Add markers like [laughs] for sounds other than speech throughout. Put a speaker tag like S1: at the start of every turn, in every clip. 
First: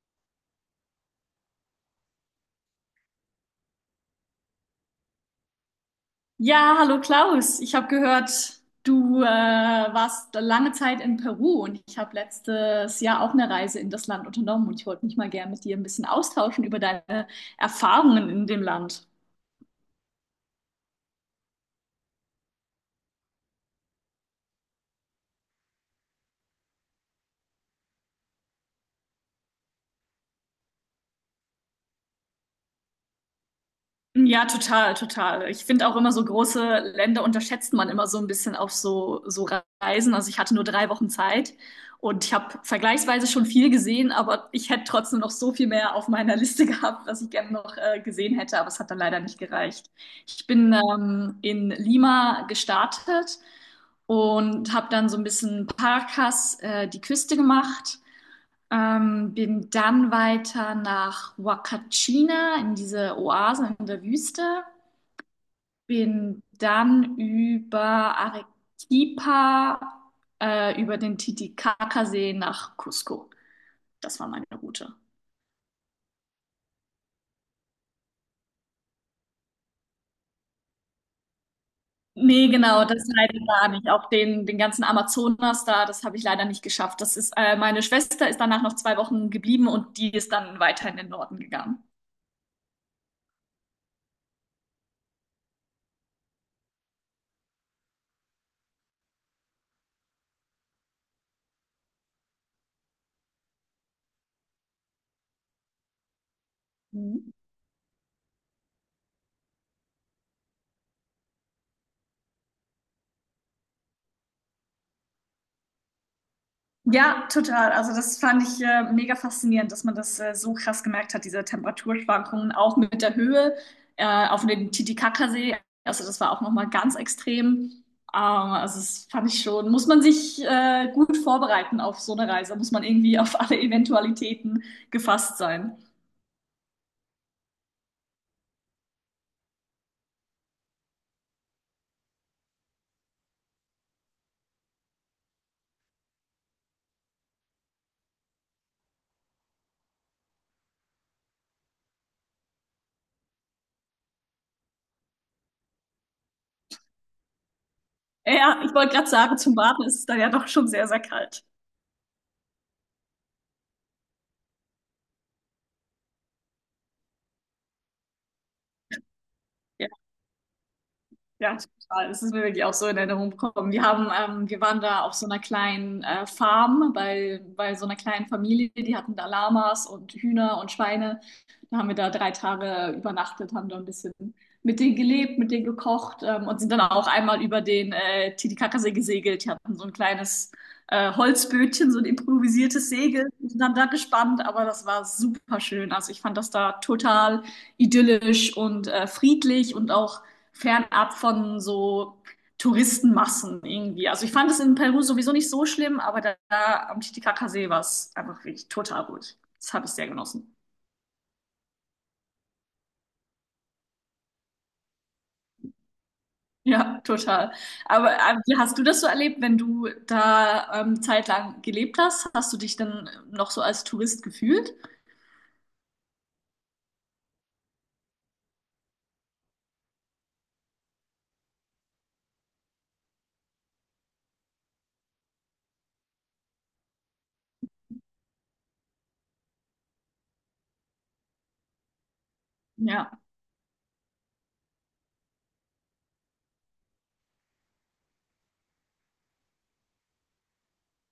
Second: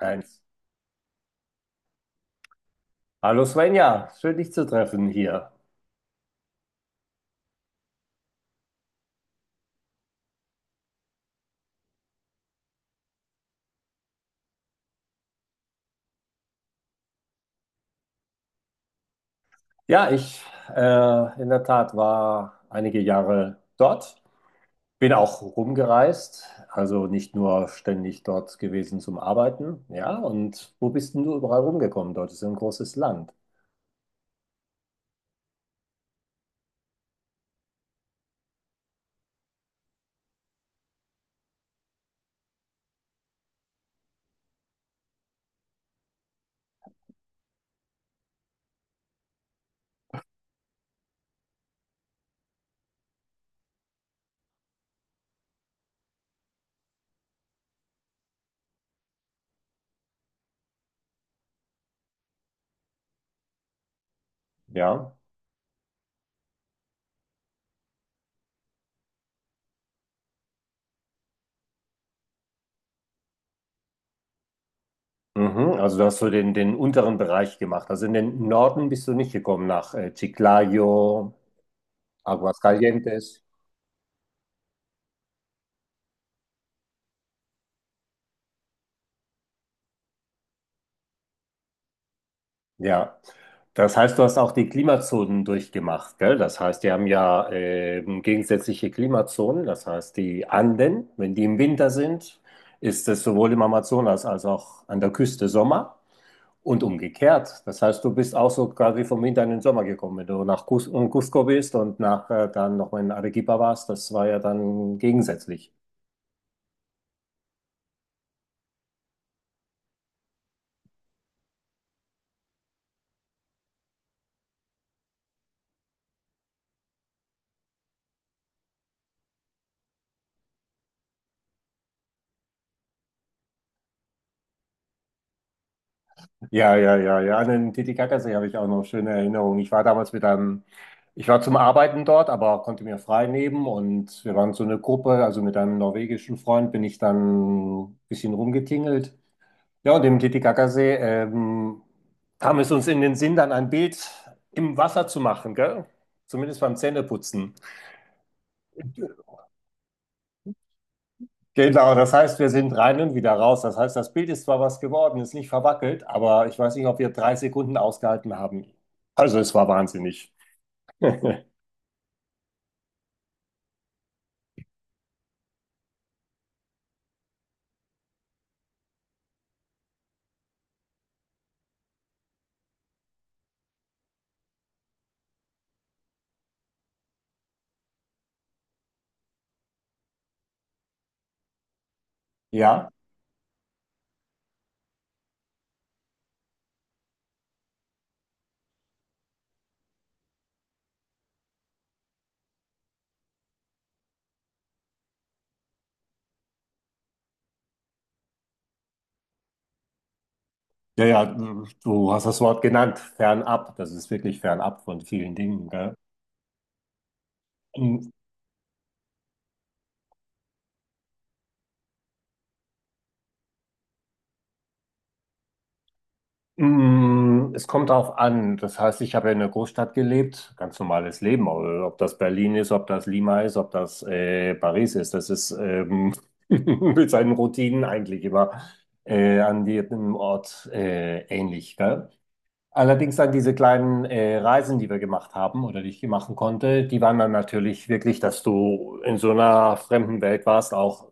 S1: Eins. Hallo Svenja, schön dich zu treffen hier.
S2: Ja, hallo Klaus. Ich habe gehört, du warst lange Zeit in Peru und ich habe letztes Jahr auch eine Reise in das Land unternommen und ich wollte mich mal gern mit dir ein bisschen austauschen über deine Erfahrungen in dem Land.
S1: Ja, ich in der Tat war einige Jahre dort, bin auch rumgereist, also nicht nur ständig dort gewesen zum Arbeiten. Ja, und wo bist denn du überall rumgekommen? Dort ist ja ein großes Land.
S2: Ja, total, total. Ich finde auch immer so große Länder unterschätzt man immer so ein bisschen auf so Reisen. Also ich hatte nur 3 Wochen Zeit und ich habe vergleichsweise schon viel gesehen, aber ich hätte trotzdem noch so viel mehr auf meiner Liste [laughs] gehabt, was ich gerne noch gesehen hätte, aber es hat dann leider nicht gereicht. Ich bin in Lima gestartet und habe dann so ein bisschen Paracas, die Küste gemacht. Bin dann weiter nach Huacachina in diese Oase in der Wüste.
S1: Ja.
S2: Bin dann über Arequipa, über den Titicacasee nach Cusco. Das war meine Route.
S1: Mhm, also du hast so den unteren Bereich gemacht. Also in den Norden bist du nicht gekommen, nach Chiclayo,
S2: Nee, genau, das leider
S1: Aguascalientes.
S2: gar nicht. Auch den ganzen Amazonas da, das habe ich leider nicht geschafft. Meine Schwester ist danach noch 2 Wochen geblieben und die ist dann weiter in den Norden gegangen.
S1: Ja, das heißt, du hast auch die Klimazonen durchgemacht, gell? Das heißt, die haben ja gegensätzliche Klimazonen. Das heißt, die Anden, wenn die im Winter sind, ist es sowohl im Amazonas als auch an der Küste Sommer und
S2: Mhm.
S1: umgekehrt. Das heißt, du bist auch so quasi vom Winter in den Sommer gekommen. Wenn du nach Cusco bist und nach dann nochmal in Arequipa warst, das war ja dann gegensätzlich.
S2: Ja, total. Also das fand ich mega faszinierend, dass man das so krass gemerkt hat, diese Temperaturschwankungen auch mit der Höhe auf dem Titicacasee. Also das war auch noch mal ganz extrem. Also das fand ich schon, muss man sich gut vorbereiten auf so eine Reise, muss man irgendwie auf alle Eventualitäten gefasst sein.
S1: Ja, ja, ja, ja. An den Titicacasee habe ich auch noch schöne Erinnerungen. Ich war damals mit einem, ich war zum Arbeiten dort, aber konnte mir frei nehmen und wir waren so eine Gruppe, also mit einem norwegischen Freund bin ich dann ein bisschen rumgetingelt. Ja, und im Titicacasee kam es uns in den Sinn, dann ein Bild im Wasser zu machen, gell? Zumindest beim Zähneputzen.
S2: Ja, ich wollte gerade sagen, zum Baden ist es dann ja doch schon sehr, sehr kalt.
S1: Genau, das heißt, wir sind rein und wieder raus. Das heißt, das Bild ist zwar was geworden, ist nicht verwackelt, aber ich weiß nicht, ob wir 3 Sekunden ausgehalten haben. Also es war
S2: Ja.
S1: wahnsinnig.
S2: Ja, total. Das ist mir wirklich auch so in Erinnerung gekommen. Wir waren da auf so einer kleinen Farm bei so einer kleinen Familie. Die hatten da Lamas und Hühner und Schweine. Da haben wir da 3 Tage übernachtet, haben da ein bisschen mit denen gelebt, mit denen gekocht und sind dann auch einmal über den Titicacasee gesegelt. Die hatten so ein kleines Holzbötchen, so ein improvisiertes
S1: Ja,
S2: Segel, sind dann da gespannt, aber das war super schön. Also ich fand das da total idyllisch und friedlich und auch fernab von so Touristenmassen irgendwie. Also ich fand es in Peru sowieso nicht so schlimm, aber da, da am Titicacasee war es einfach wirklich total gut. Das habe ich sehr genossen. [laughs]
S1: ja, ja, du hast das Wort genannt, fernab. Das ist wirklich fernab von vielen Dingen, gell?
S2: Ja, total. Aber wie hast du das so erlebt, wenn du da zeitlang gelebt hast? Hast du dich dann noch so als Tourist gefühlt?
S1: Es kommt darauf an. Das heißt, ich habe ja in der Großstadt gelebt, ganz normales Leben. Aber ob das Berlin ist, ob das Lima ist, ob das Paris ist, das ist [laughs] mit seinen Routinen eigentlich immer an jedem Ort ähnlich. Gell? Allerdings
S2: Ja,
S1: dann diese kleinen Reisen, die wir gemacht haben oder die ich machen konnte, die waren dann natürlich wirklich, dass du in so einer fremden Welt warst, auch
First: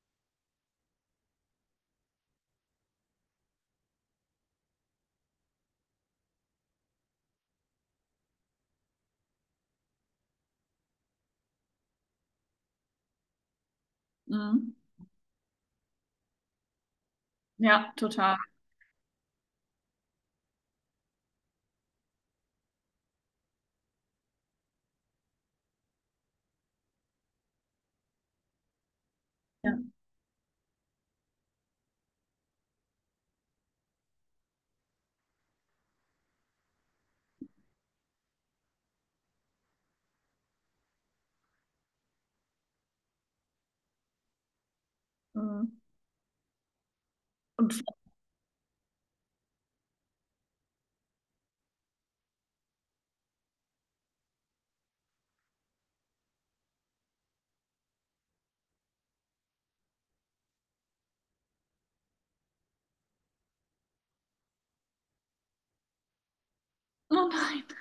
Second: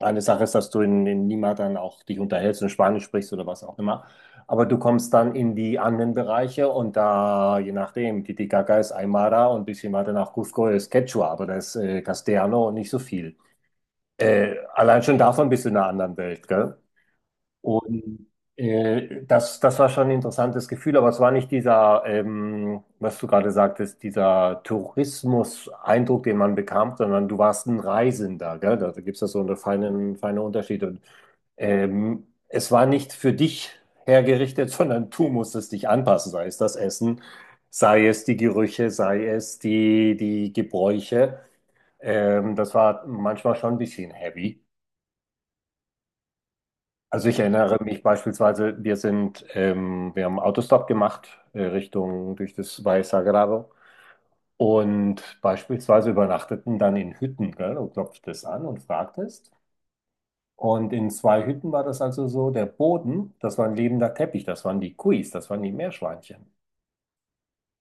S1: eine Sache ist, dass du in Lima dann auch dich unterhältst und Spanisch sprichst oder was auch immer. Aber du kommst dann in die anderen Bereiche und da, je nachdem, Titicaca ist Aymara und ein bisschen weiter nach Cusco ist Quechua, aber da ist Castellano und nicht so viel.
S2: mhm.
S1: Allein schon davon bist du in einer anderen Welt, gell?
S2: Ja,
S1: Und
S2: total.
S1: das, das war schon ein interessantes Gefühl, aber es war nicht dieser, was du gerade sagtest, dieser Tourismus-Eindruck, den man bekam, sondern du warst ein Reisender, gell? Da gibt es ja so einen
S2: Ja.
S1: feinen, feinen Unterschied. Und es war nicht für dich hergerichtet, [laughs] sondern du musstest dich anpassen, sei es das Essen, sei es die Gerüche, sei es die Gebräuche. Das war manchmal schon ein bisschen heavy.
S2: Mhm.
S1: Also ich erinnere
S2: Und
S1: mich beispielsweise, wir haben Autostop gemacht, Richtung durch das Valle Sagrado und beispielsweise übernachteten dann in Hütten, gell? Du klopftest an und fragtest. Und in zwei Hütten war das also so, der Boden, das war ein lebender Teppich, das waren die Kuis, das waren die Meerschweinchen.
S2: oh [laughs] nein.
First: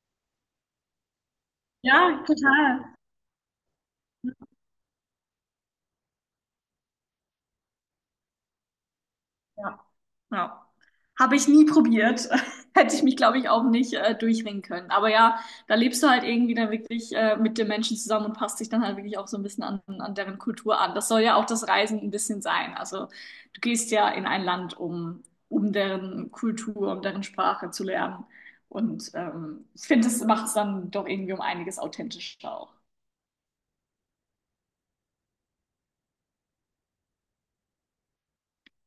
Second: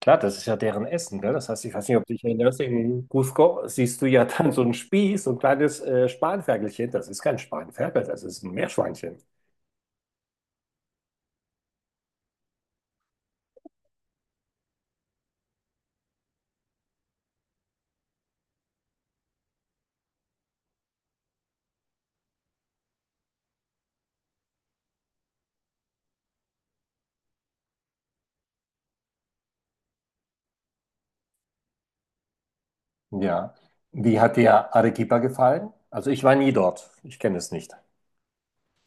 S1: Klar, das ist ja deren Essen, gell? Das heißt, ich weiß nicht, ob du
S2: Ja,
S1: dich erinnerst,
S2: total.
S1: in Cusco siehst du ja dann so einen Spieß, so ein kleines Spanferkelchen. Das ist kein Spanferkel, das ist ein Meerschweinchen.
S2: Ja. Ja. Habe ich nie probiert. [laughs] Hätte ich mich, glaube ich, auch nicht durchringen können. Aber ja, da lebst du halt irgendwie dann wirklich mit den Menschen zusammen und passt dich dann halt wirklich auch so ein bisschen an, an deren Kultur an. Das soll ja auch das Reisen ein bisschen sein. Also du gehst ja in ein Land, um deren Kultur, um deren Sprache zu lernen. Und ich finde, das macht es dann doch irgendwie um einiges authentischer auch.
S1: Ja. Wie hat dir Arequipa gefallen? Also ich war nie dort. Ich kenne es nicht.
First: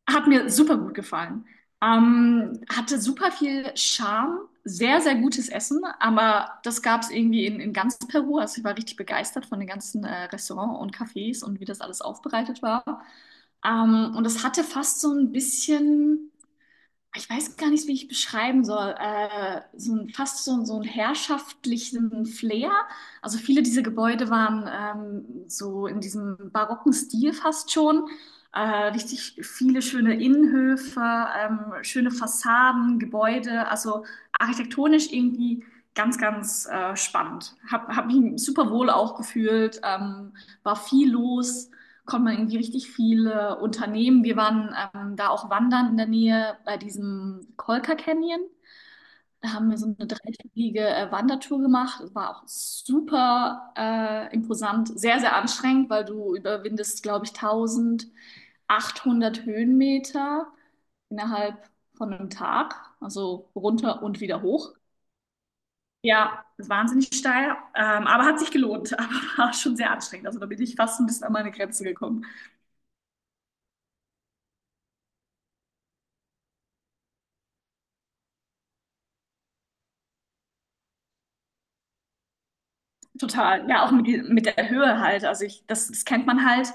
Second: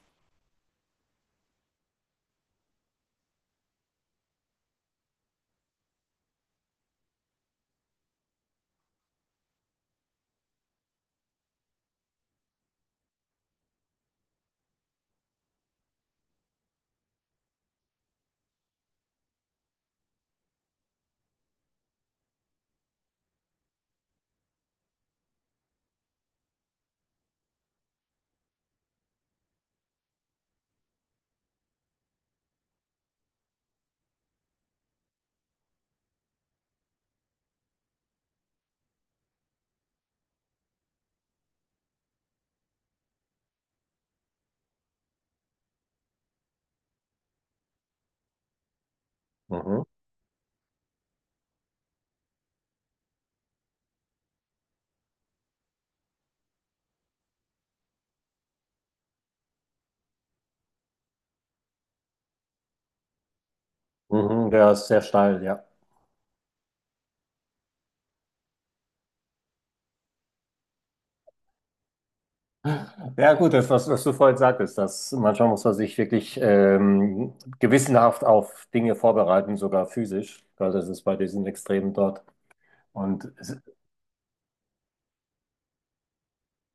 S2: Hat mir super gut gefallen. Hatte super viel Charme, sehr, sehr gutes Essen, aber das gab es irgendwie in ganz Peru. Also ich war richtig begeistert von den ganzen Restaurants und Cafés und wie das alles aufbereitet war. Und es hatte fast so ein bisschen, ich weiß gar nicht, wie ich beschreiben soll, so ein, fast so, so einen herrschaftlichen Flair. Also viele dieser Gebäude waren so in diesem barocken Stil fast schon. Äh, Richtig viele schöne Innenhöfe, schöne Fassaden, Gebäude. Also architektonisch irgendwie ganz, ganz spannend. Hab mich super wohl auch gefühlt, war viel los, konnte man irgendwie richtig viele Unternehmen. Wir waren da auch wandern in der Nähe bei diesem Kolka Canyon. Da haben wir
S1: Mhm.
S2: so eine dreitägige Wandertour gemacht. Das war auch super imposant, sehr, sehr anstrengend, weil du überwindest, glaube ich, 1800 Höhenmeter innerhalb von einem Tag. Also runter und wieder
S1: Mhm. Der
S2: hoch.
S1: ist sehr steil, ja.
S2: Ja, wahnsinnig steil, aber hat sich gelohnt, [laughs] aber war schon sehr anstrengend. Also da bin ich fast ein bisschen an meine Grenze gekommen.
S1: Ja gut, das, was du vorhin sagtest, dass manchmal muss man sich wirklich gewissenhaft auf Dinge vorbereiten, sogar physisch, weil das ist bei diesen Extremen dort. Und es
S2: Total, ja, auch mit der Höhe halt. Also ich, das kennt man halt.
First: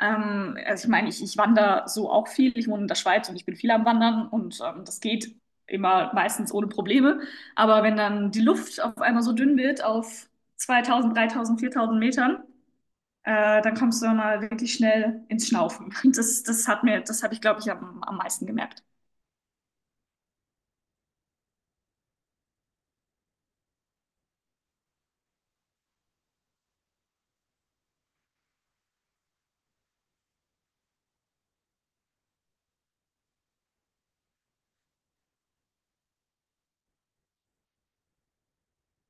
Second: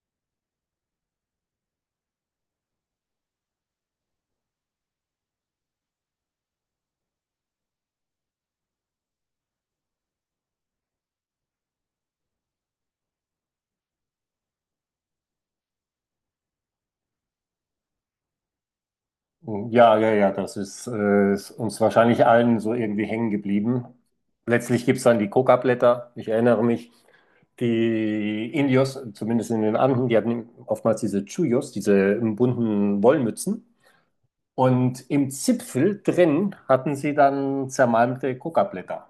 S2: Also ich meine, ich wandere so auch viel. Ich wohne in der Schweiz und ich bin viel am Wandern und das geht immer meistens ohne Probleme. Aber wenn dann die Luft auf einmal so dünn wird auf 2000, 3000, 4000 Metern, dann kommst du dann mal wirklich schnell ins Schnaufen. [laughs] Das hat mir, das habe ich, glaube ich, am meisten gemerkt.
S1: ja, ja, ja, das ist, ist uns wahrscheinlich allen so irgendwie hängen geblieben. Letztlich gibt es dann die Coca-Blätter, ich erinnere mich. Die Indios, zumindest in den Anden, die hatten oftmals diese Chuyos, diese bunten Wollmützen. Und im Zipfel drin hatten sie dann zermalmte Coca-Blätter.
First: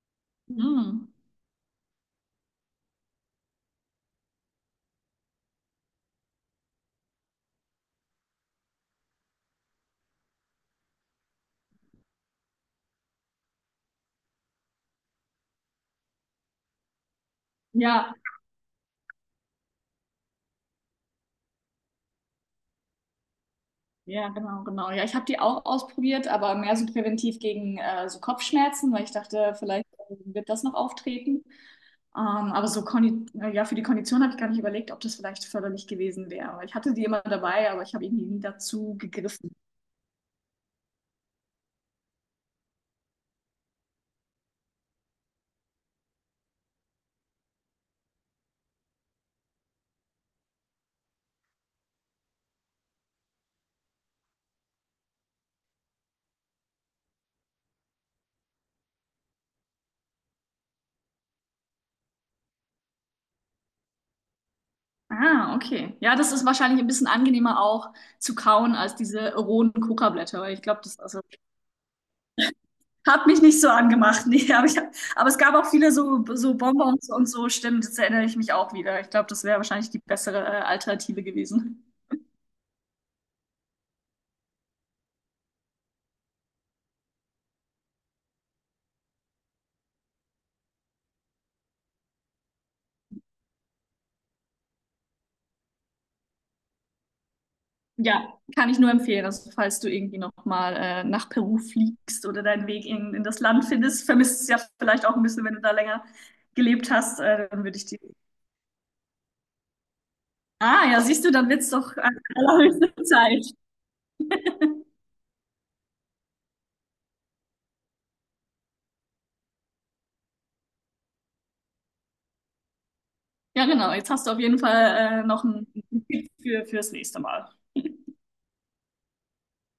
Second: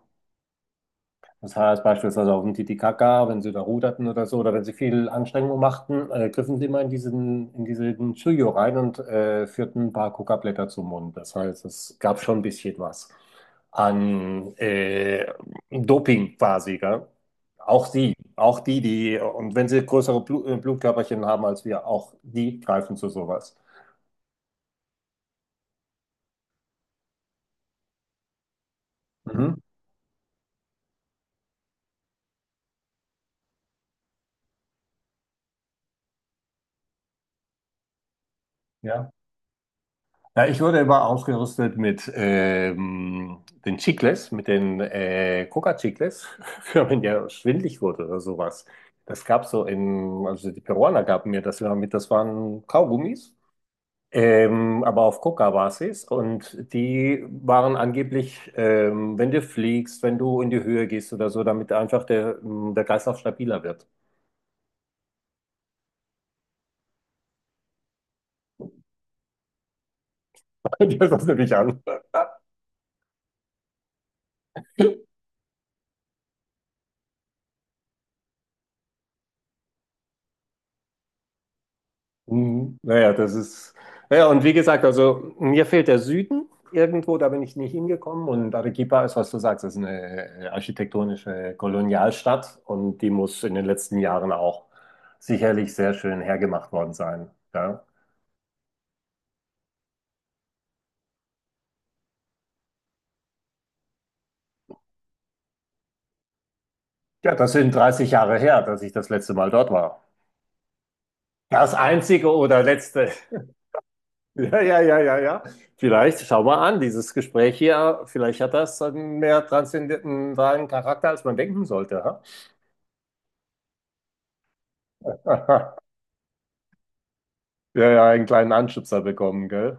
S2: Mhm.
S1: Das heißt beispielsweise auf dem Titicaca, wenn sie da ruderten oder so, oder wenn sie viel Anstrengung machten, griffen sie immer in in diesen Chuyo rein und führten ein paar Kokablätter zum Mund. Das heißt, es gab schon ein bisschen was an Doping quasi, gell? Auch sie,
S2: Ja,
S1: und wenn sie größere Blutkörperchen haben als wir, auch die greifen zu sowas.
S2: Ja, genau, genau. Ja, ich habe die auch ausprobiert, aber mehr so präventiv gegen so Kopfschmerzen, weil ich
S1: Mhm.
S2: dachte, vielleicht wird das noch auftreten. Ähm, aber so Kondi ja, für die Kondition habe ich gar nicht überlegt, ob das vielleicht förderlich gewesen wäre. Aber Ich hatte die immer dabei, aber ich habe irgendwie nie dazu
S1: Ja.
S2: gegriffen.
S1: Ja, ich wurde immer ausgerüstet mit den Chicles, mit den Coca-Chicles, [laughs] wenn man ja schwindlig wurde oder sowas. Das gab also die Peruaner gaben mir das immer mit, das waren Kaugummis, aber auf Coca-Basis. Und die waren angeblich, wenn du fliegst, wenn du in die Höhe gehst oder so, damit einfach der Kreislauf stabiler wird. [laughs]
S2: Ah, okay. Ja, das ist wahrscheinlich ein bisschen angenehmer auch zu kauen als diese rohen Kokablätter, weil ich glaube, das,
S1: Das
S2: also,
S1: ist natürlich an.
S2: hat mich nicht so angemacht, [laughs] nee, aber, es gab auch viele so Bonbons und so, stimmt, jetzt erinnere ich mich auch wieder. Ich glaube, das wäre wahrscheinlich die bessere Alternative gewesen.
S1: Mhm. Naja, das ist. Ja, und wie gesagt, also mir fehlt der Süden irgendwo, da bin ich nicht hingekommen. Und Arequipa ist, was du sagst, ist eine architektonische Kolonialstadt und die muss in den letzten Jahren auch sicherlich sehr schön hergemacht worden sein. Ja,
S2: Ja, kann ich nur empfehlen. Also, falls du irgendwie nochmal nach Peru fliegst oder deinen Weg in das Land findest, vermisst es ja vielleicht auch ein bisschen, wenn du da länger gelebt hast,
S1: ja das
S2: dann
S1: sind
S2: würde ich dir.
S1: 30 Jahre her, dass ich das letzte Mal dort war.
S2: Ah, ja, siehst du, dann wird's
S1: Das
S2: doch an
S1: einzige
S2: [laughs]
S1: oder
S2: allerhöchste
S1: letzte. [laughs]
S2: Zeit.
S1: Ja, ja, ja, ja, ja. Vielleicht, schau mal an, dieses Gespräch hier, vielleicht hat das einen mehr transzendentalen Charakter, als man denken sollte.
S2: Ja, genau. Jetzt hast du auf jeden Fall noch einen
S1: Ha? [laughs]
S2: Tipp fürs nächste Mal.
S1: Ja, ja, einen kleinen Anschubser bekommen, gell?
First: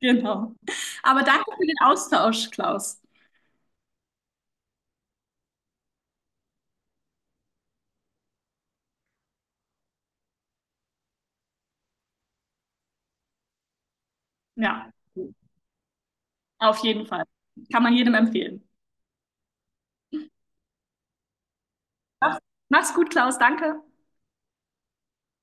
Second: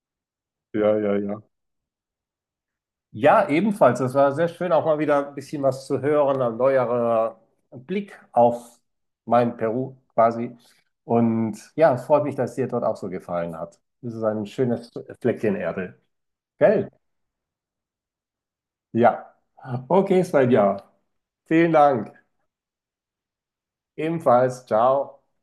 S2: Genau.
S1: Ja, ja,
S2: Aber danke
S1: ja.
S2: für den Austausch, Klaus.
S1: Ja, ebenfalls. Es war sehr schön, auch mal wieder ein bisschen was zu hören, ein neuerer Blick auf mein Peru quasi. Und ja, es freut mich, dass es dir dort auch so gefallen hat. Es ist ein schönes
S2: Ja,
S1: Fleckchen Erde.
S2: auf
S1: Gell?
S2: jeden Fall. Kann man jedem empfehlen.
S1: Ja. Okay, Svenja. Vielen Dank.
S2: Mach's mach's gut, Klaus. Danke.
S1: Ebenfalls. Ciao.